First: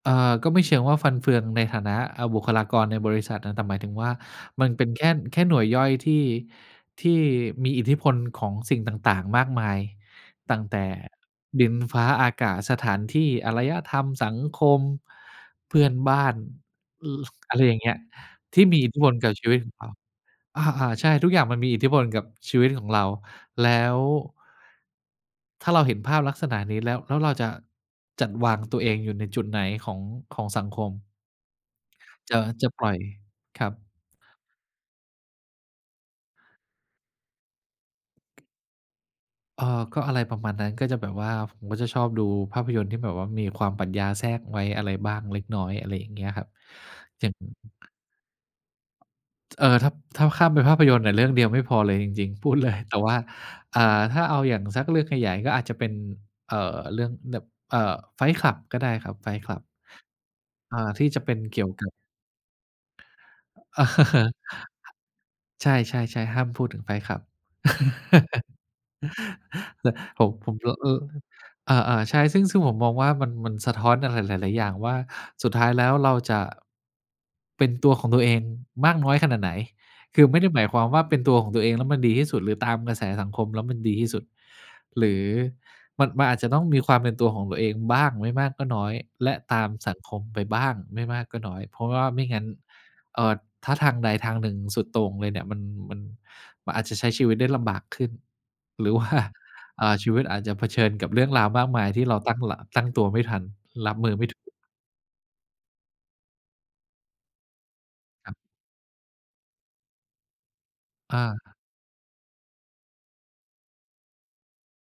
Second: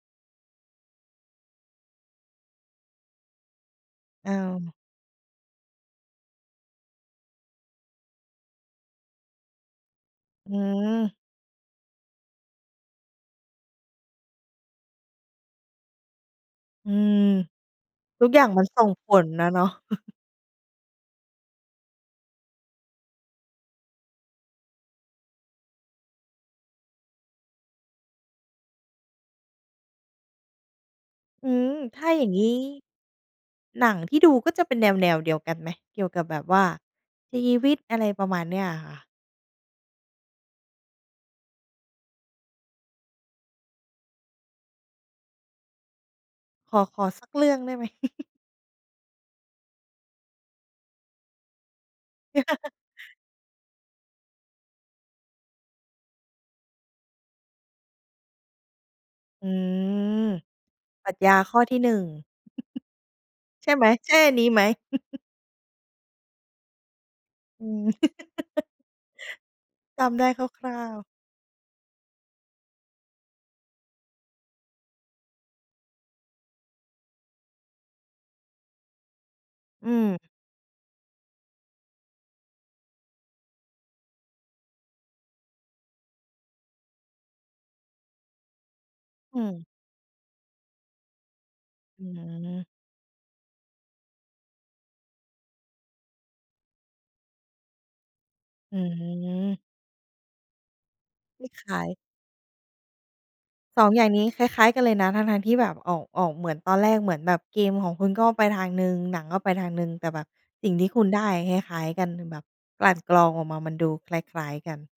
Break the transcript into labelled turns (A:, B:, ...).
A: อ่า ก็ไม่เชิงว่าฟันเฟืองในฐานะ อ่า บุคลากรในบริษัท อ แต่หมายถึงว่า
B: อื
A: มัน
B: ม
A: เป็นแค่ แค่หน่วยย่อยที่ ที่มีอิทธิพลของสิ่งต่าง ๆ มากมาย
B: อื
A: ตั้งแต่
B: ม
A: ดิน ฟ้า อากาศ สถานที่ อารยธรรม สังคม เพื่อนบ้าน
B: อื
A: อื
B: ม
A: อ ฟ อะไรอย่างเงี้ย
B: ทุกอย่าง
A: ท
B: ม
A: ี
B: ั
A: ่
B: น
A: มี
B: ส่
A: อิ
B: ง
A: ทธิพ
B: ผ
A: ลก
B: ล
A: ับ
B: อ
A: ชี
B: ะ
A: วิ
B: เน
A: ต
B: าะ
A: ของเรา อา ๆ ใช่ ทุกอย่างมันมีอิทธิพลกับชีวิตของเรา แล้ว ถ้าเราเห็นภาพลักษณะนี้แล้ว แล้วเราจะจัดวางตัวเองอยู่ในจุดไหนของ ของสังคม
B: อืม ถ้าอย่าง
A: จะ
B: งี้
A: จะปล่อย ครั
B: ห
A: บ
B: นังที่ดูก็จะเป็นแนว ๆ เดียวกันไหม? เกี่ยวกับแบบว่าชีวิต อะไรประมาณเนี้ยอะค่ะ
A: เอ่อ ก็อะไรประมาณนั้น ก็จะแบบว่า ผมก็จะชอบดูภาพยนตร์ที่แบบว่ามีความปัญญาแทรกไว้ อะไรบ้างเล็กน้อย อะไรอย่างเงี้ยครับ
B: ขอ ขอส
A: จ
B: ั
A: ะ
B: กเรื่องได้ไหม?
A: จ เอ่อ ถ้า ถ้าข้ามเป็นภาพยนตร์อะเรื่องเดียวไม่พอเลยจริง ๆ พูด เลย แต่ว่า อ่า ถ้าเอาอย่างสักเรื่องขยายก็อาจจะเป็น เอ่อ เรื่องแบบ เอ่อ Fight Club ก็ได้ครับ Fight
B: อื
A: Club
B: ม
A: อ่า ท
B: ป
A: ี่
B: รัช
A: จะ
B: ญ
A: เป
B: า
A: ็น
B: ข
A: เ
B: ้
A: ก
B: อ
A: ี่ยว
B: ที่
A: ก
B: หน
A: ั
B: ึ
A: บ
B: ่ง ใช่ไหม? ใช่อันนี้ไหม?
A: ใช่ ๆ ๆ ห้ามพูดถึง Fight Club
B: อืม จ
A: ผ
B: ำได้
A: ม ผม
B: คร
A: ก็
B: ่า
A: เอ
B: ว
A: อ
B: ๆ
A: อา ๆ ใช่ ซึ่ง ซึ่งผมมองว่ามัน มันสะท้อนอะไรหลาย ๆ อย่างว่า สุดท้ายแล้วเราจะ เป็นตัวของตัวเองมากน้อยขนาดไหน
B: อืม
A: คือไม่ได้หมายความว่า เป็นตัวของตัวเองแล้วมันดีที่สุด หรือตามกระแสสังคมแล้วมันดีที่สุด หรือมัน มันอาจจะต้องมีความเป็นตัวของตัวเองบ้างไม่มากก็น้อย และ
B: อื
A: ต
B: ม
A: ามสังคมไปบ้างไม่มากก็น้อย เพราะว
B: อ
A: ่
B: ื
A: าไม่งั้น
B: ม
A: เอ่อ ถ้าทางใดทางหนึ่งสุดโต่งเลยเนี่ย มัน มัน มันอาจจะใช้ชีวิตได้ลำบากขึ้น
B: อื
A: หรือ ว่า
B: ม
A: เอ่อ ชีวิตอาจจะเผชิญกับเรื่อง
B: ไ
A: ร
B: ม
A: าว
B: ่
A: ม
B: ข
A: ากม
B: า
A: าย
B: ย
A: ที่เราตั้ง ล ตั้งตัวไม่ทัน
B: 2
A: รับ
B: อย่
A: ม
B: า
A: ื
B: ง
A: อ
B: น
A: ไ
B: ี
A: ม
B: ้
A: ่ถ
B: ค
A: ู
B: ล
A: ก
B: ้าย ๆ กันเลยนะ ทั้ง ๆ ที่แบบออก ออกเหมือนตอนแรก เหมือนแบบเกมของคุณก็
A: ครับ
B: ไปทางหนึ่ง หนังก็ไปทางหนึ่ง แต่แบบสิ่งที่คุณ
A: อ
B: ได้
A: า
B: คล้าย ๆ กัน แบบกลั่นกรองออกมามันดูคล้าย ๆ กัน